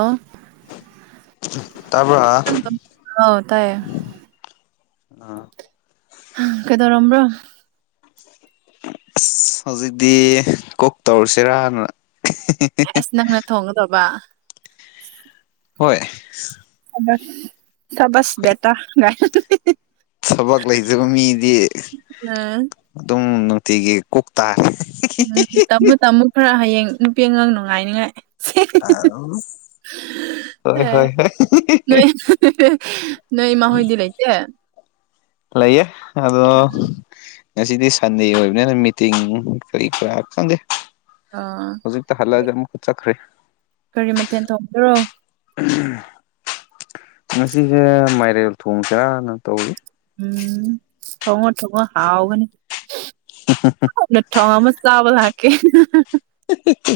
ꯑ ꯇꯥꯕ꯭ꯔꯥ ꯑꯥꯎ ꯇꯥꯏꯌꯦ ꯑꯥ ꯀꯩꯗꯧꯔꯝꯕ꯭ꯔ ꯑꯁ ꯍꯧꯖꯤꯛꯇꯤ ꯀꯣꯛ ꯇꯧꯔꯁꯤꯔꯅ ꯑꯁ ꯅꯪꯅ ꯊꯣꯡꯉꯗꯕ ꯍꯣꯏ ꯊꯕꯁ ꯇꯥ ꯉ ꯊꯕꯛ ꯂꯩꯖꯕ ꯃꯤꯗꯤ ꯒꯥꯏꯅ ꯑꯗꯨꯝ ꯅꯨꯡꯇꯤꯒꯤ ꯀꯣꯛ ꯇꯥꯔꯦ ꯎꯝ ꯇꯝꯃꯣ ꯇꯝꯃꯣ ꯈꯔ ꯍꯌꯦꯡ ꯅꯨꯄꯤ ꯑꯉꯥꯡ ꯅꯨꯡꯉꯥꯏꯅꯤꯉꯥꯏ ꯍꯣꯏ ꯑꯦ ꯍꯣꯏ ꯍ ꯅꯣꯏ ꯅꯣꯏ ꯏꯃꯥ ꯍꯣꯏꯗ ꯂꯩ ꯏꯆ ꯂꯩꯌꯦ ꯑꯗꯣ ꯉꯁꯤꯗꯤ ꯁꯟꯗꯦ ꯑꯣꯏꯕꯅꯤꯅ ꯃꯤꯇꯤꯡ ꯀꯔꯤ ꯀꯔꯥ ꯈꯪꯗꯦ ꯑꯥ ꯍꯧꯖꯤꯛꯇ ꯍꯜꯂꯛꯑꯒ ꯑꯃꯨꯛꯀ ꯆꯠꯈ꯭ꯔꯦ ꯀꯔꯤ ꯃꯊꯦꯜ ꯊꯣꯡꯗꯔꯣ ꯉꯁꯤꯁꯦ ꯃꯥꯏꯔꯦꯜ ꯊꯣꯡ ꯀꯔꯅ ꯇꯧꯋ ꯎꯝ ꯊꯉꯣ ꯊꯉꯣ ꯍꯥꯎꯥꯎꯒꯅꯤ ꯅ ꯊꯣ ꯃ ꯆꯥꯕꯂ ꯀꯦ ꯍꯍꯍ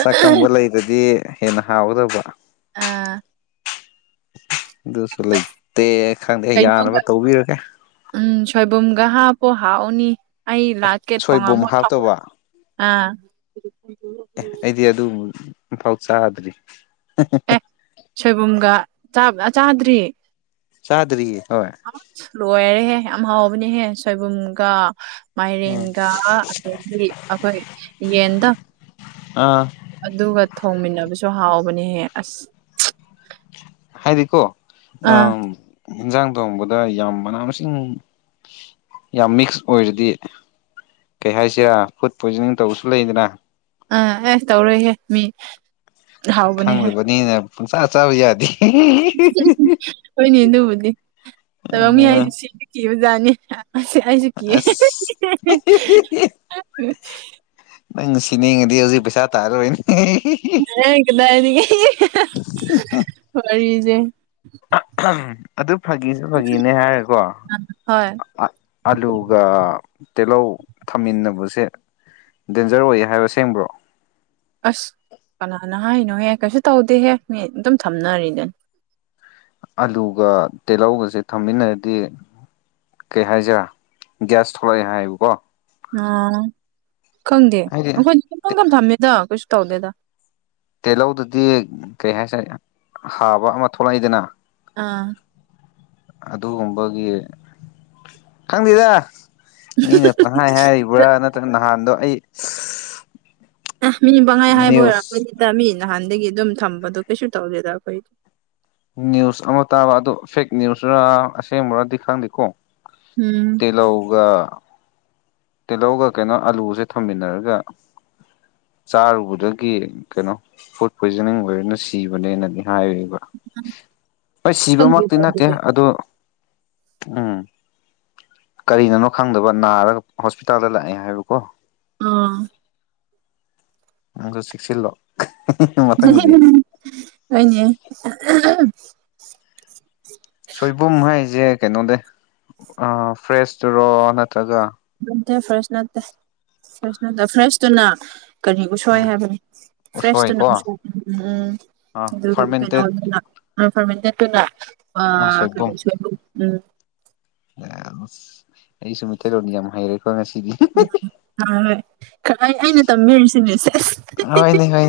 ꯁꯛꯈꯪꯕ ꯂꯩꯗꯗꯤ ꯍꯦꯟꯅ ꯍꯥꯎꯒꯗꯕ ꯑꯥ ꯑꯗꯨꯁꯨ ꯑꯁ ꯂꯩꯇꯦ ꯈꯪꯗꯦ ꯀꯩꯅꯣꯒ ꯌꯥꯅꯕ ꯇꯧꯕꯤꯔꯒꯦ ꯎꯝ ꯁꯣꯏꯕꯨꯝꯒ ꯍꯥꯞꯄꯨ ꯍꯥꯎꯅꯤ ꯑꯩ ꯂꯥꯠꯀꯦ ꯁꯣꯏꯕꯨꯝ ꯊꯣꯡꯉꯝꯃꯣ ꯍꯥꯞꯇꯧꯕ ꯑꯥ ꯑꯦ ꯑꯩꯗꯤ ꯑꯗꯨ ꯑꯝꯐꯥꯎ ꯆꯥꯗ꯭ꯔꯤ ꯑꯦ ꯁꯣꯏꯕꯨꯝꯒ ꯆꯥꯕꯅ ꯆꯥꯗ꯭ꯔꯤ ꯆꯥꯗ꯭ꯔꯤꯌꯦ ꯍꯣꯏ ꯂꯣꯏꯔꯦꯍꯦ ꯌꯥꯝ ꯍꯥꯎꯕꯅꯦꯍꯦ ꯁꯣꯏꯕꯨꯝꯒ ꯑꯥ ꯃꯥꯏꯔꯦꯟꯒ ꯑꯗꯒꯤ ꯑꯩꯈꯣꯏ ꯌꯦꯟꯗ ꯑꯥ ꯑꯗꯨꯒ ꯊꯣꯡꯃꯤꯟꯅꯕꯁꯨ ꯍꯥꯎꯕꯅꯦꯍꯦ ꯑꯁ [unintelligible] ꯍꯥꯏꯗꯤꯀꯣ ꯑꯥ ꯑꯝ ꯏꯟꯖꯥꯡ ꯊꯣꯡꯕꯗ ꯌꯥꯝ ꯃꯅꯥ ꯃꯁꯤꯡ ꯌꯥꯝ ꯃꯤꯛꯁ ꯑꯣꯏꯔꯗꯤ ꯀꯩ ꯍꯥꯏꯁꯤꯔꯥ ꯐꯨꯗ ꯄꯣꯏꯖꯅꯤꯡ ꯇꯧꯕꯁꯨ ꯂꯩꯗꯅ ꯑꯥ ꯑꯦ ꯇꯧꯔꯣꯏꯍꯦ ꯃꯤ ꯍꯥꯎꯕꯅꯦꯍꯦ ꯈꯪꯗꯕꯅꯤꯅ ꯄꯪꯆꯥ ꯆꯥꯕ ꯌꯥꯗꯦ [unintelligible] ꯍꯣꯏꯅꯦ ꯑꯗꯨꯕꯨꯗꯤ ꯇꯥꯏꯕꯪ ꯃꯤ ꯍꯥꯏꯖꯤ ꯁꯤꯕ ꯀꯤꯕ ꯖꯥꯠꯅꯤ ꯑꯁ ꯑꯩꯖꯨ ꯀꯤꯌꯦ ꯑꯁ [unintelligible] ꯅꯪꯉ ꯁꯤꯅꯤꯡꯉꯗꯤ ꯍꯧꯖꯤꯛ ꯄꯩꯁꯥ ꯇꯥꯔꯔꯣꯏꯅꯦ ꯀꯗꯥꯏ ꯀꯗꯥꯏꯗꯒꯤ [unintelligible] ꯋꯥꯔꯤꯖꯦ ꯎꯝ ꯑꯗꯨ ꯐꯥꯒꯤꯁꯨ ꯐꯥꯒꯤꯅꯦ ꯍꯥꯏꯔꯀꯣ ꯍꯣꯏ ꯑꯂꯨꯒ ꯇꯦꯜꯂꯧ ꯊꯝꯃꯤꯟꯅꯕꯁꯦ ꯗꯦꯟꯖꯔ ꯑꯣꯏꯌꯦ ꯍꯥꯏꯕ ꯑꯁꯦꯡꯕ꯭ꯔꯣ ꯑꯁ ꯀꯅꯥꯅ ꯍꯥꯏꯅꯣꯍꯦ ꯀꯩꯁꯨ ꯇꯧꯗꯦꯍꯦ ꯃꯤ ꯑꯗꯨꯝ ꯊꯝꯅꯔꯤꯗꯨꯅꯤ ꯑꯂꯨꯒ ꯇꯦꯜꯂꯧꯒꯁꯦ ꯊꯝꯃꯤꯟꯅꯔꯗꯤ ꯀꯩ ꯍꯥꯏꯖꯤꯔꯥ ꯒ꯭ꯌꯥꯁ ꯊꯣꯛꯂꯛꯑꯦ ꯍꯥꯏꯌꯦꯕꯀꯣ ꯑꫭ ꯈꯪꯗꯦ ꯍꯥꯏꯗꯤ ꯑꯩꯈꯣꯏꯗꯤ ꯄꯪꯊꯝꯗ ꯊꯝꯃꯦꯗ ꯀꯩꯁꯨ ꯇꯧꯗꯦꯗ ꯇꯦꯂꯧꯗꯨꯗꯤ ꯀꯩ ꯍꯥꯏꯁꯦ ꯍꯥꯕ ꯑꯃ ꯊꯣꯛꯂꯛꯏꯗꯅ ꯑꯥ ꯑꯗꯨꯒꯨꯝꯕꯒꯤ ꯈꯪꯗꯦꯗ ꯃꯤꯅ ꯄꯪꯍꯥꯏ ꯍꯥꯏꯔꯤꯕ꯭ꯔꯥ ꯅꯠꯇ꯭ꯔꯒ ꯅꯍꯥꯟꯗꯣ ꯑꯩ ꯑꯦ ꯃꯤ ꯄꯪꯍꯥꯏ ꯍꯥꯏꯕ ꯅ꯭ꯌꯨꯁ ꯑꯣꯏꯔꯝꯒꯅꯤꯗ ꯃꯤ ꯅꯍꯥꯟꯗꯒꯤ ꯑꯗꯨꯝ ꯊꯝꯕꯗꯣ ꯀꯩꯁꯨ ꯇꯧꯗꯦꯗ ꯑꯩꯈꯣꯏꯒꯤ ꯅ꯭ꯌꯨꯁ ꯑꯃ ꯇꯥꯕ ꯑꯗꯨ ꯐꯦꯛ ꯅ꯭ꯌꯨꯁꯔ ꯑꯁꯦꯡꯕꯔꯗꯤ ꯈꯪꯗꯦꯀꯣ ꯎꯝ ꯇꯦꯂꯧꯒ ꯇꯤꯜꯍꯧꯒ ꯀꯩꯅꯣ ꯑꯂꯨꯁꯦ ꯊꫭꯃꯤꯟꯅꯔꯒ ꯆꯥꯔꯨꯕꯗꯒꯤ ꯀꯩꯅꯣ ꯐꯨꯗ ꯄꯣꯏꯖꯅꯤꯡ ꯑꯣꯏꯔꯦꯅ ꯁꯤꯕꯅꯦꯅꯗꯤ ꯍꯥꯑꯦꯕ ꯍꯣꯏ ꯁꯤꯕꯃꯛꯇꯤ ꯈꯪꯗꯦꯀꯣ ꯅꯠꯇꯦ ꯑꯗꯨꯗꯤ ꯑꯗꯨ ꯎꯝ ꯀꯔꯤꯅꯅꯣ ꯈꯪꯗꯕ ꯅꯥꯔꯒ ꯍꯣꯁꯄꯤꯇꯥꯜꯗ ꯂꯥꯛꯑꯦ ꯍꯥꯏꯕꯀꯣ ꯑꯥ ꯅꯪꯖꯨ ꯆꯦꯛꯁꯤꯜꯂꯣ ꯃꯊꯪꯗꯗꯤ [unintelligible] ꯍ‌ꯣꯏꯅꯦ [unintelligible] ꯁꯣꯏꯕꯨꯝ ꯍꯥꯏꯖꯦ ꯀꯩꯅꯣꯅꯦ ꯑ ꯐ꯭ꯔꯦꯁꯇꯨꯔꯣ ꯅꯠꯇ꯭ꯔꯒ ꯅꯠꯇꯦ ꯐ꯭ꯔꯦꯁ ꯅꯠꯇꯦ ꯐ꯭ꯔꯦꯁ ꯅꯠꯇꯦ ꯐ꯭ꯔꯦꯁꯇꯨꯅ ꯀꯔꯤ ꯎꯁꯣꯏ ꯍꯥꯏꯕꯅꯤ ꯐ꯭ꯔꯦꯁꯇꯨꯅ ꯎꯁꯣꯏꯀꯣ ꯎꯁ‌ꯣꯏ ꯎꯝ ꯑꯥ ꯑꯗꯨꯗꯨꯒꯤ ꯀꯩꯅꯣ ꯐꯥꯔꯃꯦꯟꯇꯦꯠ [unintelligible] ꯑ ꯐꯥ꯭ꯔꯃꯦꯟꯇꯦꯠꯇꯨꯅ ꯑ ꯀꯩꯅꯣ ꯁꯣꯏꯕꯨꯝ ꯎꯝ [unintelligible] ꯑꯩꯁꯨ ꯃꯤꯇꯩ ꯂꫭꯟꯗꯤ ꯌꯥꯝ ꯍꯥꯏꯔꯦ [inaudible] ꯍꫭ ꯍꯣꯏ ꯈꯠꯅꯩ ꯑꯩꯅ ꯇꯝꯃꯤꯔꯤꯁꯤꯅꯦ ꯁꯦꯁ [unintelligible]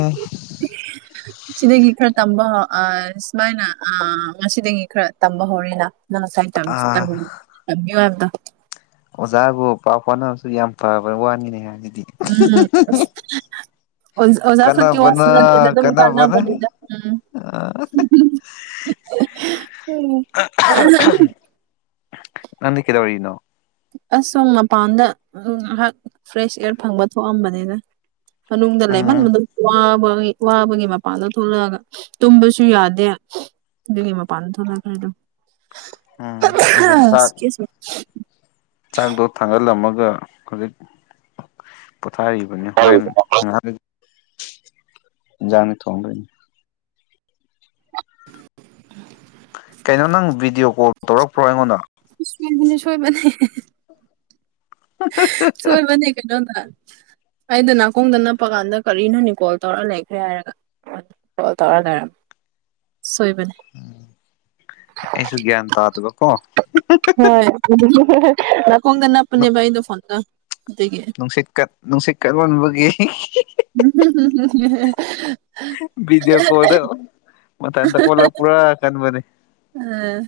[inaudible] ꯁꯤꯗꯒꯤ ꯈꯔ ꯇꯝꯕ ꯑ ꯁꯨꯃꯥꯏꯅ ꯑ ꯉꯁꯤꯗꯒꯤ ꯈꯔ ꯇꯝꯕ ꯍꯧꯔꯦꯅ ꯅꯪ ꯉꯁꯥꯏ ꯇꯝꯁ ꯑꯥ ꯇꯝ-ꯇꯝꯕꯤꯌꯣ ꯍꯥꯏꯕꯗꯣ ꯑꯣꯖꯥꯕꯨ ꯄꯥꯎ ꯐꯥꯎꯅꯕꯁꯨ ꯌꯥꯝ ꯐꯕ ꯋꯥꯅꯤꯅꯦ ꯍꯥꯏꯅꯤꯅ‌ꯦ ꯍꯥ ꯎꯝ ꯑꯁ ꯍꯥꯍꯥ ꯑꯣ ꯑꯣꯖꯥꯈꯛ ꯀꯤ ꯀꯥꯟꯅꯕꯅ ꯋꯥꯁꯨ ꯅꯠꯇ‌ꯦꯗ ꯑꯗꯨꯝ ꯀꯥꯟꯅꯥ ꯀꯥꯟꯅꯕꯅ ꯕꯅꯤꯗ ꯎꯝ ꯑꯥ ꯑꯥ ꯍꯝ ꯅꯪꯗꯤ ꯀꯩꯗꯧꯔꯤꯅ‌ꯣ ꯑꯁ ꯁꯣꯝ ꯃꯄꯥꯟꯗ ꯉꯥꯏꯍꯥꯛ ꯐ꯭ꯔꯦꯁ ꯏꯌꯥꯔ ꯐꯪꯕ ꯊꯣꯛꯑꯝꯕꯅꯤꯗ ꯃꯅꯨꯡꯗ ꯎꯝ ꯂꯩꯃꯟꯕꯥꯗ ꯋꯥꯕ ꯗ‌ꯣꯏ ꯋꯥꯕꯒꯤ ꯃꯄꯥꯟꯗ ꯊꯣꯛꯂꯛꯑꯒ ꯇꯨꯝꯕꯁꯨ ꯌꯥꯗꯦ ꯑꯗꯨꯒꯤ ꯃꯥꯄꯥꯟ ꯊ‌ꯣꯛꯂꯛꯈ꯭ꯔ‌ꯦ ꯗꯨꯝ ꯎꯝ ꯑꯩꯁꯨ ꯆꯥꯛ ꯆꯥꯛꯗꯣ ꯊꯥꯡꯒꯠꯂꯝꯃꯒ ꯍꯧꯖꯤꯛ ꯄꯣꯊꯥꯔꯤꯕꯅꯤ ꯍꯣꯔꯦꯟ ꯉꯍꯥꯛ ꯂꯩ ꯏꯟꯖꯥꯡ ꯊ‌ꯣꯡꯗ‌ꯣꯏꯅꯤ ꯀꯩꯅꯣ ꯅꯪ ꯚꯤꯗꯤꯑꯣ ꯀꯣꯜ ꯇꯧꯔꯛꯄ꯭ꯔꯣ ꯑꯩꯉꯣꯟꯗ ꯌ‌ꯦꯟꯕꯤꯅꯥ ꯁꯣꯏꯕꯅꯤ ꯁꯣꯏ ꯕꯅꯦ ꯀꯩꯅꯣ ꯅꯥ ꯑꯩꯗ ꯅꯥꯀꯣꯡꯗ ꯅꯞꯄ ꯀꯥꯟꯗ ꯀꯔꯤꯅꯣꯅꯤ ꯀꯣꯜ ꯇꯧꯔ ꯂꯩꯈ꯭ꯔꯦ ꯍꯥꯏꯔꯒ ꯇꯔꯅ ꯁꯣꯏꯕꯅꯦ ꯑꯩꯁꯨ ꯒ꯭ꯌꯥꯟ ꯇꯥꯗꯕ ꯀꯣ ꯍꯣꯏ ꯅꯥꯀꯣꯡꯗ ꯅꯞꯄꯅꯤꯕ ꯑꯩꯗ ꯐꯣꯟꯗ ꯅꯨꯡꯁꯤꯠ ꯀꯠ ꯅꯨꯡꯁꯤꯠ ꯀꯠ ꯃꯟꯕꯒꯤ ꯎ ꯍꯨ ꯍꯨ ꯍꯥꯥ ꯍꯦ ꯚꯗꯤꯑꯣ ꯀꯣꯜꯗ ꯃꯊꯪꯗ ꯑꯣꯜꯂꯛ ꯄ꯭ꯔꯥ ꯈꯟꯕꯅꯤ ꯎ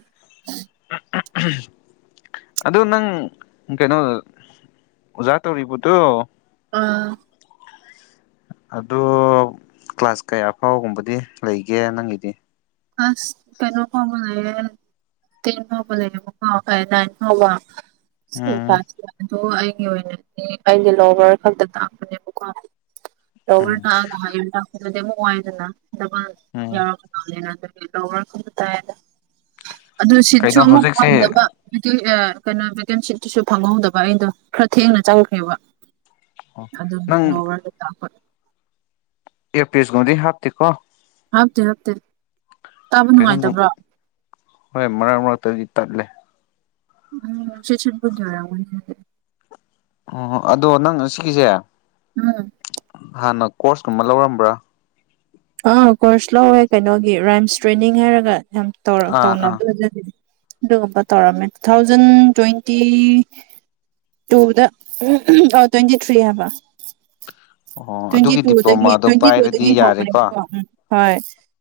ꯑ ꯑꯥꯍꯝ ꯑꯗꯨ ꯅꯪ ꯀꯩꯅꯣ ꯑꯣꯖꯥ ꯇꯧꯔꯤꯕꯗꯣ ꯑꯥ ꯑꯗꯨ ꯀ꯭ꯂꯥꯁ ꯀꯌꯥ ꯐꯥꯎꯒꯨꯝꯕꯗꯤ ꯂꯩꯒꯦ ꯅꯪꯒꯤꯗꯤ ꯑꯁ ꯀꯩꯅꯣ ꯐꯥꯎ ꯕ ꯂꯩꯌꯦ ꯇꯨ꯭ꯌ‌ꯦꯜꯞ ꯐꯥꯎ ꯕꯗꯤ ꯂꯩꯌꯦ ꯑꯥ ꯅꯥꯏꯟ ꯐꯥꯎꯕꯥ ꯎꯝ ꯆꯁꯤ ꯑꯗ ꯑꯩꯒꯤ ꯑꯣꯏꯅꯗꯤ ꯑꯩꯒꯤ ꯂꯣꯋꯥꯔ ꯈꯛꯇ ꯇꯥꯛꯄꯅꯦꯕꯀꯣ ꯎꯝ ꯇꯧꯔꯦꯅ ꯍꯥꯏꯕꯥ ꯗꯥꯗꯤ ꯑꯥꯃꯨꯛ ꯋꯥꯏꯗꯅ ꯗꯥꯕꯜ ꯎꯝ ꯌꯥꯎꯔꯛ ꯈꯔꯥ ꯕꯅꯤꯅꯥ [unintelligible] ꯑꯗꯨ ꯁꯤꯠꯁꯨ ꯀꯩꯅꯣ ꯑꯃꯨꯛ ꯍꯧꯖꯤꯛꯁꯦ ꯐꯪꯗꯕ ꯑꯗꯨꯏ ꯑꯥ ꯀꯩꯅꯣ ꯚꯦꯀꯦꯟꯁꯤꯠꯇꯨꯁꯨ ꯐꯪꯍꯧꯗꯕ ꯑꯩꯗꯣ ꯈꯔ ꯊꯦꯡꯅ ꯆꯪꯈ꯭ꯔꯦꯕ ꯑꯗꯨꯝ ꯅꯪ ꯂꯣꯋꯥ꯭ꯔꯗ ꯇꯥꯛꯄ ꯑꯦꯌꯥ꯭ꯔ ꯄꯤꯁ ꯉꯗꯤ ꯍꯥꯞꯇꯤꯀꯣ ꯍꯥꯞꯇꯦ ꯍꯥꯞꯇꯦ ꯇꯥꯕ ꯀꯩꯅꯣꯝ ꯅꯨꯡꯉꯥꯏꯇꯕ꯭ꯔꯣ ꯍꯣꯏ ꯃꯔꯛ ꯃꯔꯛꯇꯗꯤ ꯇꯠꯂꯦ ꯎꯝꯅꯨꯡꯁꯤꯦꯁꯟꯄꯨꯔ ꯔ ꯑꯃꯒꯤꯅꯤ ꯊꯦ ꯑꯣꯣ ꯑꯗꯣ ꯅꯪ ꯑꯁꯤꯒꯤꯒꯤꯁꯦ ꯎꯝ ꯍꯥꯟꯅ ꯀꯣꯔꯁꯀꯨꯝꯕ ꯂꯧꯔꯝꯕ꯭ꯔꯥ ꯑꯥ ꯀꯣꯔꯁ ꯂꯧꯋꯦ ꯀꯩꯅꯣꯒꯤ ꯔꯥꯏꯝꯁ ꯇ꯭ꯔꯦꯅꯤꯡ ꯍꯥꯏꯔꯒ ꯌꯥꯝ ꯇꯧ ꯑꯥ ꯑꯥ ꯇꯧꯅꯕꯖ ꯑꯗꯨꯒꯨꯝꯕ ꯇꯧꯔꯝꯃꯦ ꯇꯨ ꯊꯥꯎꯖꯟ ꯇ꯭ꯋꯦꯟꯇꯤ ꯇꯨꯗ ꯑ ꯇ꯭ꯋꯦꯟꯇꯤ ꯊ꯭ꯔꯤ ꯍꯥꯏꯕ ꯑꯣ ꯇ꯭ꯋꯦꯟꯇꯤ ꯑꯗꯨꯒꯤ ꯇꯨꯗꯒꯤ ꯗꯤꯄ꯭ꯂꯣꯃꯥꯗꯣ ꯇ꯭ꯋꯦꯟꯇꯤ ꯇꯨꯗꯒꯤ ꯄꯥꯏꯔꯗꯤ ꯌꯥꯔꯦꯀꯣ ꯍꯈꯅꯦꯦꯀꯣ ꯎꯝ ꯍꯣꯏ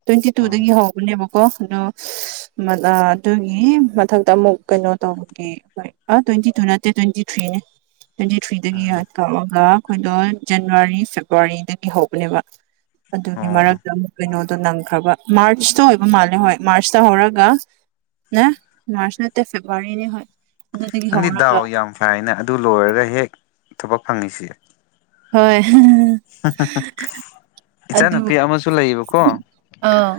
ꯇ꯭ꯋꯦꯟꯇꯤ ꯑꯣ ꯇꯨꯗꯒꯤ ꯍꯧꯕꯅꯦꯕ ꯀ ꯑꯣ ꯑꯗꯨꯒꯤ ꯃꯊꯛꯇ ꯑꯃꯨꯛ ꯀꯩꯅꯣ ꯇꯧꯕꯒꯤ ꯑꯩꯣꯏ ꯑꯗꯨ ꯇ꯭ꯋꯦꯟꯇꯤ ꯇꯨ ꯅꯠꯇꯦ ꯇ꯭ꯋꯦꯟꯇꯤ ꯊ꯭ꯔꯤꯅꯦ ꯇ꯭ꯋꯦꯟꯇꯤ ꯊ꯭ꯔꯤꯗꯒꯤ ꯑꯣ ꯀꯧꯔꯒ ꯑꯩꯈꯣꯏꯗꯣ ꯖꯅꯋꯥꯔꯤ ꯐꯦꯕꯋꯥꯔꯤꯗꯒꯤ ꯍꯧꯕꯅꯦꯕ ꯑꯗꯨꯒꯤ ꯑꯣ ꯃꯔꯛꯇ ꯑꯃꯨꯛ ꯀꯩꯅꯣ ꯑꯗꯨꯣ ꯅꯪꯈ꯭ꯔꯕ ꯃꯥꯔꯆꯇ ꯑꯣꯏꯕ ꯃꯥꯜꯂꯦ ꯍꯣꯏ ꯃꯥꯔꯆꯇ ꯍꯧꯔꯒ ꯅ ꯃꯥꯔꯆ ꯅꯠꯇ ꯐꯦꯕ꯭ꯔꯋꯥꯔꯤꯅꯦ ꯍ ꯅꯪꯗꯤ ꯗꯥꯎ ꯌꯥꯝ ꯐꯥꯏꯅ ꯑꯗꯨ ꯂꯣꯏꯔꯒ ꯍꯦꯛ ꯊꯕꯛ ꯐꯪꯉꯤꯁꯤ ꯍꯣꯏ ꯏꯆꯥ ꯑꯗꯨ ꯅꯨꯨꯄꯤ ꯑꯃꯁꯨ ꯂꯩꯌꯦꯕꯀꯣ ꯑꯥ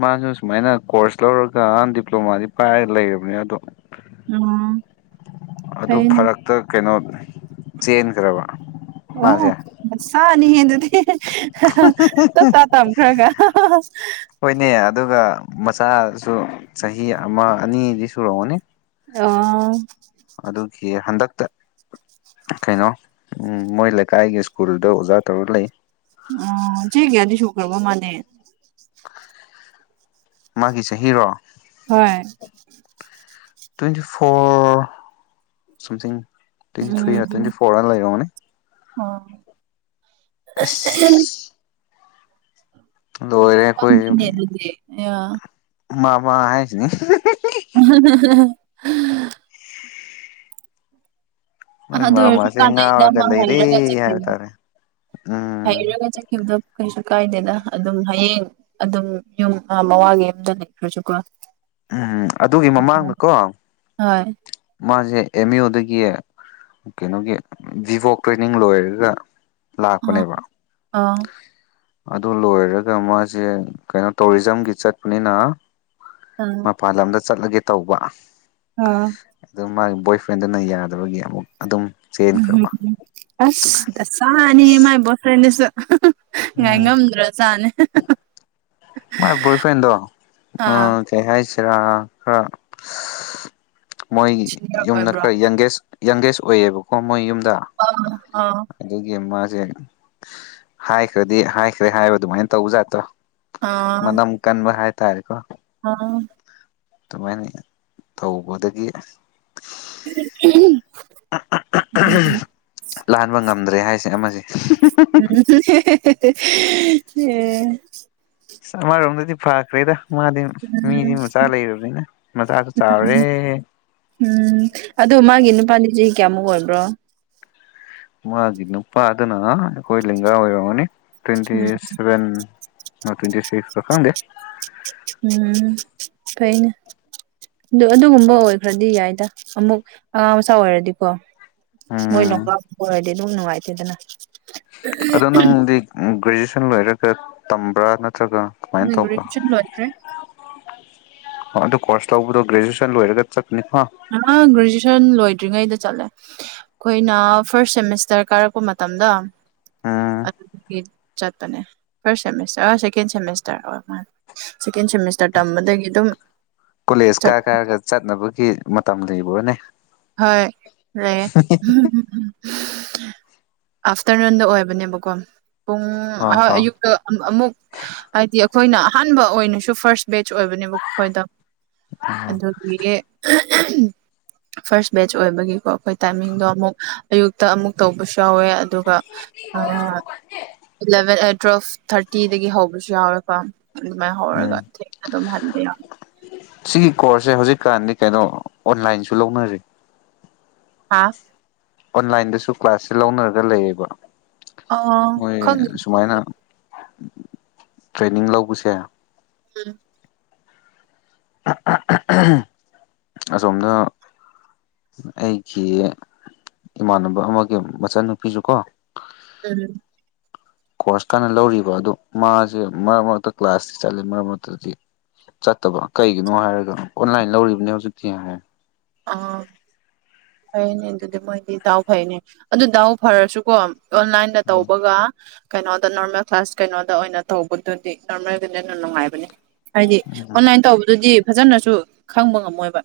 ꯃꯥꯁꯨ ꯁꯨꯃꯥꯏꯅ ꯀꯣꯔꯁ ꯂꯧꯔꯒ ꯗꯤꯄ꯭ꯂꯣꯃꯥꯗꯤ ꯄꯥꯏꯔꯒ ꯂꯩꯔꯕꯅꯤ ꯑꯗꯣ ꯎꯝ ꯑꯗꯨ ꯐꯩꯅꯦ ꯐꯔꯛꯇ ꯀꯩꯅꯣ ꯆꯦꯟꯈ꯭ꯔꯕ ꯑꯣ ꯃꯥꯁꯦ ꯁꯥꯥꯅꯤ ꯍꯦ ꯑꯗꯨꯗꯤ ꯇꯞꯇꯥ ꯇꯝꯈ꯭ꯔꯒ ꯎ ꯣꯏꯅꯦ ꯑꯗꯨ ꯃꯆꯥꯁꯨ ꯆꯍꯤ ꯑꯃ ꯑꯅꯤꯗꯤ ꯁꯨꯔꯛꯒꯅꯤ ꯑꯣ ꯑꯗꯨꯒꯤ ꯍꯟꯗꯛ ꯀꯩꯅꯣ ꯃꯣꯏ ꯂꯩꯀꯥꯏꯒꯤ ꯁ꯭ꯀꯨꯜꯗ ꯑꯣꯖꯥ ꯇꯧꯔ ꯂꯩ ꯑꯣ ꯆ ꯀꯅꯤꯁꯨꯨꯈ꯭ꯔꯔꯕ ꯃꯥꯅꯦ ꯃꯥꯒꯤ ꯆꯍꯤꯔꯣ ꯍꯣꯏ ꯇ꯭ꯋꯦꯟꯇꯤ ꯐꯣꯔ ꯁꯝꯊꯤꯡ ꯇ꯭ꯋꯦꯟꯇꯤ ꯊ꯭ꯔꯤꯗ ꯇ꯭ꯋꯦꯟꯇꯤ ꯐꯣꯔ ꯑꯅ ꯂꯩꯔꯝꯅꯦ ꯑꯁ ꯑ ꯂꯣꯏꯔꯦ ꯑꯅꯦ ꯑꯗꯨꯦ ꯑ ꯃꯃꯥ ꯍꯥꯏꯁꯤꯅꯤ [unintelligible] ꯑ ꯅꯣꯏ ꯋꯁꯨ ꯃꯥꯃꯥꯁꯦ ꯀꯥꯂ ꯂꯩꯗ ꯉꯥꯎꯔꯒ ꯑꯃ ꯍꯥꯏꯩꯔꯒ ꯆ ꯂꯩꯔꯦ ꯍꯥꯏꯕ ꯈꯈꯤꯂ ꯇꯥꯔꯦ ꯎꯝ ꯍꯥꯏꯔꯒ ꯆ ꯀ ꯎꯗ ꯀꯩ ꯀꯥꯏꯗꯦꯗ ꯑꯗꯨꯝ ꯍꯌꯦꯡ ꯑꯗꯨꯝ ꯌꯨꯝ ꯃꯃꯥꯡꯒꯤ ꯌꯨꯝꯗ ꯂꯩꯈ꯭ꯔꯁꯨꯀꯣ ꯎꯝ ꯑꯗꯨꯒꯤ ꯃꯃꯥꯡꯅꯀꯣ ꯍꯣꯏ ꯃꯥꯁꯦ ꯑꯦꯝ ꯌꯨꯗꯒꯤ ꯀꯩꯅꯣꯒꯤ ꯚꯤꯚꯣꯛ ꯇ꯭ꯔꯦꯅꯤꯡ ꯂꯣꯏꯔꯒ ꯑꯥ ꯂꯥꯛꯄꯅꯦꯕ ꯑꯥ ꯑꯗꯨ ꯂꯣꯏꯔꯒ ꯃꯥꯁꯦ ꯀꯩꯅꯣ ꯇꯧꯔꯤꯖꯝꯒꯤ ꯆꯠꯄꯅꯤꯅ ꯑ ꯃꯄꯥꯟ ꯂꯝꯗ ꯆꯠꯂꯒꯦ ꯇꯧꯕ ꯑꯥ ꯑꯗꯨ ꯃꯥꯒꯤ ꯕꯣꯏ ꯐ꯭ꯔꯦꯟꯗꯨꯅ ꯌꯥꯗꯕꯒꯤ ꯑꯃꯨꯛ ꯑꯗꯨꯝ ꯆꯦꯟꯈ꯭ꯔꯕ ꯑꯁ ꯆꯅꯤ ꯃꯥꯏ ꯁꯦꯅꯁ ꯉꯥꯏ ꯎꯝ ꯉꯝꯗ꯭ꯔꯣ ꯆꯥꯅꯦ ꯃꯥꯏ ꯣꯣꯏ ꯐ꯭ꯔꯦꯟꯣ ꯎꯝꯦ ꯍꯥꯏꯁꯤꯔ ꯈ ꯃꯣꯏ ꯁꯤꯅꯤꯌꯔ ꯌꯨꯝꯗ ꯑꯣꯏꯕ꯭ꯔꯣ ꯈꯔ ꯌꯪꯒꯦꯁ ꯌꯪꯒꯦꯁ ꯑꯣꯏꯑꯕꯀꯣ ꯃꯣꯏ ꯌꯨꯝꯗ ꯑꯥ ꯑꯥ ꯑꯗꯨꯒꯤ ꯑꯃ ꯍꯧꯛ ꯍꯥꯏꯈ꯭ꯔꯗꯤ ꯍꯥꯏꯈ꯭ꯔꯦ ꯍꯥꯏꯕ ꯑꯗꯨꯃꯥꯏꯅ ꯇꯧꯕꯖꯥꯠꯇ꯭ꯔꯣ ꯑꯥ ꯃꯅꯝ ꯀꯟꯕ ꯍꯥꯏꯇꯥꯔꯦꯀꯣ ꯑꯥ ꯑꯗꯨꯃꯥꯏꯅ ꯇꯧꯕꯗꯒꯤ ꯎꯝ ꯂꯥꯟꯕ ꯉꯝꯗ꯭ꯔꯦ ꯍꯥꯏꯁꯦ ꯑꯃꯁꯦ [unintelligible] ꯍ ꯁꯃꯥꯔꯣꯝꯗꯗꯤ ꯐꯥꯈ꯭ꯔꯦꯗ ꯃꯥꯗꯤ ꯃꯤꯗꯤ ꯎꯝ ꯃꯆꯥ ꯂꯩꯔꯕꯅꯤꯅ ꯃꯆꯥꯁꯨ ꯆꯥꯎꯔꯦ ꯎꯝ ꯑꯗꯨ ꯃꯥꯒꯤ ꯅꯨꯄꯥꯅꯤ ꯆꯍꯤ ꯀꯌꯥꯃꯨꯛ ꯑꯣꯏꯕ꯭ꯔꯣ ꯃꯥꯒꯤ ꯅꯨꯄꯥꯗꯨꯅ ꯑꯩꯈꯣꯏ ꯂꯦꯡꯒꯥ ꯑꯣꯏꯔꯝꯒꯅꯤ ꯇ꯭ꯋꯦꯟꯇꯤ ꯎꯝ ꯁꯚꯦꯟ ꯑꯣ ꯇ꯭ꯋꯦꯟꯇ ꯁꯤꯁ ꯔꯪꯦ ꯀꯥꯏꯩꯅ ꯑꯗꯨ ꯑꯗꯨꯒꯨꯝꯕ ꯑꯣꯏꯈ꯭ꯔꯗꯤ ꯌꯥꯏꯗ ꯑꯃꯨꯛ ꯑꯉꯥꯡ ꯃꯆꯥ ꯑꯣꯏꯔꯗꯤꯀꯣ ꯃꯣꯏ ꯎꯝ ꯂꯄꯥꯛ ꯑꯣꯏꯔꯗꯤ ꯑꯗꯨꯝ ꯅꯨꯡꯉꯥꯏꯇꯦꯗꯅ ꯑꯗꯣ ꯅꯪꯗꯤ ꯒ꯭ꯔꯦꯖꯨꯌꯦꯁꯟ ꯂꯣꯏꯔꯒ ꯇꯝꯕ꯭ꯔꯥ ꯅꯠꯇ꯭ꯔꯒ ꯀꯃꯥꯏꯅ ꯅꯣꯏ ꯇꯧꯕ ꯒ꯭ꯔꯦꯖꯨꯑꯦꯁꯟ ꯂꯣꯏꯈ꯭ꯔꯦ ꯑ ꯑꯗꯨ ꯀꯣꯁ ꯂꯗꯣꯒ꯭ꯔꯦꯖꯨꯌꯦꯁꯟ ꯂꯔꯒ ꯆ ꯒꯔꯦꯖꯨꯋꯁꯟ ꯂꯣꯏ ꯠꯇ꯭ꯔꯤꯉꯩꯗ ꯆꯠꯂꯦ ꯑꯩꯈꯣꯏꯅ ꯐꯥꯔꯁ ꯁꯦꯃꯤꯁꯇꯔ ꯀꯥꯔꯛꯄ ꯃꯇꯝꯗ ꯎꯝ ꯑꯗꯨꯒꯤ ꯆꯠꯄꯅꯦ ꯐꯥꯔꯁ ꯁꯦꯃꯤꯁꯇꯔ ꯁꯦꯀꯦꯟ ꯁꯦꯃꯤꯁꯇꯔ ꯃꯥ ꯁꯦꯀꯦꯟ ꯁꯦꯃꯤꯁꯇꯔ ꯇꯝꯕꯗꯒꯤ ꯑꯗꯨꯝ ꯀꯣꯂꯦꯖ ꯆꯠ ꯀꯥꯏ ꯀꯥꯏꯔꯒ ꯆꯠꯅꯕꯒꯤ ꯃꯇꯝ ꯂꯩꯕꯅꯦ ꯍꯣꯏ ꯂꯩꯌꯦ ꯑꯥꯐꯇꯔꯅꯨꯟꯗ ꯑꯣꯏꯕꯅꯦꯕꯀꯣ ꯄꯨꯡ ꯍ ꯍ ꯑꯌꯨꯛꯇ ꯑꯃꯨꯛ ꯍꯥꯏꯗꯤ ꯑꯩꯈꯣꯏꯅ ꯑꯍꯥꯟꯕ ꯑꯣꯏꯅꯁꯨ ꯐꯥꯔꯁ ꯕꯦꯖ ꯑꯣꯏꯕꯅꯦꯕ ꯈꯣꯏꯗ ꯑꯗꯨꯒꯤ ꯐꯥꯔꯁ ꯕꯦꯆ ꯑꯣꯏꯕꯒꯤꯀꯣ ꯑꯩꯈꯣꯏ ꯇꯥꯏꯃꯤꯡꯗꯣ ꯑꯃꯨꯛ ꯑꯌꯨꯛꯇ ꯑꯃꯨꯛ ꯇꯧꯕꯁꯨ ꯆꯥꯎꯋꯦ ꯑꯗꯨꯒ ꯑꯦꯂꯚꯦꯟ ꯑꯩꯠ ꯇꯨꯋꯦꯜꯐ ꯊꯥꯔꯇꯤꯗꯒꯤ ꯍꯧꯕꯁꯨ ꯌꯥꯎꯋꯦꯀꯣ ꯑꯗꯨꯃꯥꯏꯅ ꯍꯧꯔꯒ ꯎꯝ ꯊꯦꯡꯅ ꯑꯗꯨꯝ ꯍꯟꯕ ꯌꯥꯎꯋꯦ ꯁꯤꯒꯤ ꯀꯣꯔꯁꯁꯦ ꯍꯧꯖꯤꯛꯀꯥꯟꯗꯤ ꯀꯩꯅꯣ ꯑꯣꯟꯂꯥꯏꯟꯁꯨ ꯂꯧꯅꯔꯤ ꯍꯥꯥ ꯑꯣꯟꯂꯥꯏꯟꯗꯁꯨ ꯀ꯭ꯂꯥꯁ ꯂꯧꯅꯔꯒ ꯂꯩꯌꯦꯕ ꯑꯣ ꯍꯣꯏ ꯈꯪꯗꯦ ꯁꯨꯃꯥꯏꯅ ꯇ꯭ꯔꯦꯅꯤꯡ ꯂꯧꯕꯁꯦ ꯎꯝ [unintelligible] ꯑꯁꯣꯝꯗ ꯑꯩꯒꯤ ꯏꯃꯥꯟꯅꯕ ꯑꯃꯒꯤ ꯃꯆꯟꯅꯨꯄꯤꯁꯨ ꯀꯣ ꯎꯝ ꯀꯣꯔꯁ ꯀꯥꯟꯅ ꯂꯧꯔꯤꯕ ꯑꯗꯨ ꯃꯥꯁꯦ ꯃꯔꯛ ꯃꯔꯛꯇ ꯀ꯭ꯂꯥꯁꯇꯤ ꯆꯠꯂꯤ ꯃꯔꯛ ꯃꯔꯛꯇꯗꯤ ꯆꯠꯇꯕ ꯀꯩꯒꯤꯅꯣ ꯍꯥꯏꯔꯒꯅ ꯑꯣꯟꯂꯥꯏꯟ ꯂꯧꯔꯤꯕꯅꯤ ꯍꯧꯖꯤꯛꯇꯤ ꯍꯥꯏꯦ ꯑꯥ ꯐꯩꯅꯦ ꯑꯗꯨꯗꯤ ꯃꯣꯏꯗꯤ ꯗꯥꯎ ꯐꯩꯅꯦ ꯑꯗꯨ ꯗꯥꯎ ꯐꯔꯁꯨꯀꯣ ꯑꯣꯟꯂꯥꯏꯟꯗ ꯇꯧꯕꯒ ꯀꯩꯅꯣꯗ ꯅꯣꯔꯃꯦꯜ ꯀ꯭ꯂꯥꯁ ꯀꯩꯅꯣꯗ ꯑꯣꯏꯅ ꯇꯧꯕꯗꯨꯗꯤ ꯅꯣꯔꯃꯦꯜꯗꯨꯅꯩꯅ ꯅꯨꯡꯉꯥꯏꯕꯅꯦ ꯍꯥꯏꯗꯤ ꯑꯣꯟꯂꯥꯏꯟ ꯇꯧꯕꯗꯨꯗꯤ ꯐꯖꯅꯁꯨ ꯈꯪꯕ ꯉꯝꯃꯣꯏꯕ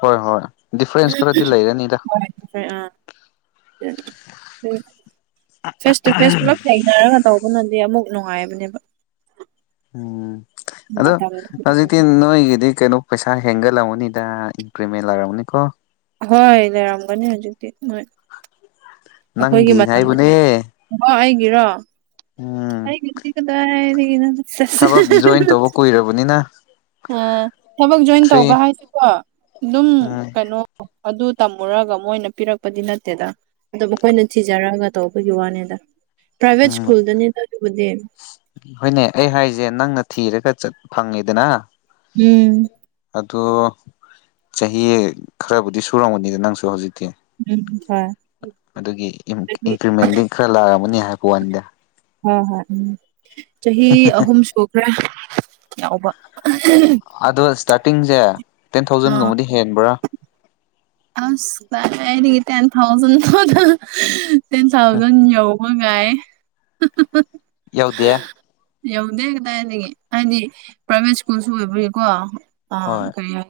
ꯍꯣꯏ ꯍꯣꯏ ꯗꯤꯐ꯭ꯔꯦꯟꯁ ꯈꯔꯗꯤ ꯂꯩꯔꯅꯤꯗ ꯍꯣꯏ ꯑꯥ ꯐꯦꯁ ꯇꯨ ꯐꯦꯁ ꯄꯨꯂꯞ ꯊꯦꯡꯅꯔꯒ ꯇꯧꯕꯅꯗꯤ ꯑꯃꯨꯛ ꯅꯨꯡꯉꯥꯏꯕꯅꯦꯕ ꯎꯝ ꯑꯗꯣ ꯃꯇꯝꯗꯣ ꯍꯧꯖꯤꯛꯇꯤ ꯅꯣꯏꯒꯤꯗꯤ ꯀꯩꯅꯣ ꯄꯩꯁꯥ ꯍꯦꯡꯒꯠꯂꯝꯒꯅꯤꯗ ꯏꯟꯀ꯭ꯔꯤꯃꯦꯟ ꯂꯥꯛꯔꯝꯅꯤꯀꯣ ꯍꯣꯏ ꯂꯩꯔꯝꯒꯅꯤ ꯍꯧꯖꯤꯛꯇꯤ ꯍꯣꯏ ꯑꯩꯈꯣꯏꯒꯤ ꯅꯪꯒꯤ ꯃꯇꯝꯗꯗꯤ ꯍꯥꯏꯕꯅꯦ ꯔꯣ ꯎꯝ ꯑꯩ ꯀꯗꯥꯏ ꯍꯥꯏꯔꯤ ꯊꯕꯛ ꯖꯣꯏꯟ ꯇꯧꯕ ꯀꯨꯏꯔꯕꯅꯤꯅ [unintelligible] ꯊꯕꯛ ꯖꯣꯏꯟ ꯊ꯭ꯔꯤ ꯇꯧꯕ ꯍꯥꯏꯁꯤꯀꯣ ꯑꯗꯨꯝ ꯎꯝ ꯀꯩꯅꯣ ꯑꯗꯨ ꯇꯝꯃꯨꯔꯒ ꯃꯣꯏꯅ ꯄꯤꯔꯛꯄꯗꯤ ꯅꯠꯇꯦꯗ ꯑꯣ ꯃꯈꯣꯏꯅ ꯊꯤꯖꯔꯛꯒ ꯇꯧꯕꯒꯤ ꯋꯥꯅꯤꯗ ꯄ꯭ꯔꯥꯏꯕꯦꯠ ꯎꯝ ꯁꯀꯨꯜꯗꯅꯦ ꯍꯣꯏꯅꯦ ꯑꯩ ꯍꯥꯏꯁꯦ ꯅꯪꯅ ꯊꯤꯔꯒꯠ ꯐꯪꯉꯤꯗꯅ ꯎꯝ ꯑꯣ ꯆꯍꯤ ꯈꯔꯕꯨꯗꯤ ꯁꯨꯔꯝꯒꯅꯤꯗ ꯅꯪꯁꯨ ꯍꯧꯖꯤꯛꯇꯤ ꯎꯝ ꯍꯣꯏ ꯑꯗꯨꯒꯤ ꯆꯍꯤ ꯏꯟꯀ꯭ꯔꯤꯃꯦꯟꯗꯤ ꯈꯔ ꯂꯥꯛꯑꯝꯃꯅꯤ ꯍꯥꯏꯕ ꯋꯥꯅꯤꯗ ꯍꯣꯏ ꯍꯣꯏ ꯎꯝ ꯆꯍꯤ ꯑꯍꯨꯝ ꯁꯨꯈ꯭ꯔꯦ ꯌꯥꯎꯕ ꯑꯗꯣ ꯏꯁꯇꯥꯔꯇꯤꯡꯁꯦ ꯇꯦꯟ ꯑꯥ ꯊꯥꯎꯖꯟꯒꯨꯝꯕꯗꯤ ꯍꯦꯟꯕ꯭ꯔꯥ ꯑꯩꯗꯒꯤ ꯇꯦꯟ ꯊꯥꯎꯖꯟ ꯇꯦꯟ ꯊꯥꯎꯖꯟ ꯌꯧꯕꯒꯥꯏ [unintelligible] ꯌꯥꯎꯗꯦ ꯌꯧꯗꯦ ꯀꯗꯥꯏꯅꯤ ꯍꯥꯏꯗꯤ ꯄ꯭ꯔꯥꯏꯚꯦꯠ ꯁ꯭ꯀꯨꯜꯁꯨ ꯑꯣꯏꯕꯒꯤꯀꯣ ꯑ ꯍꯣꯏ ꯀꯩ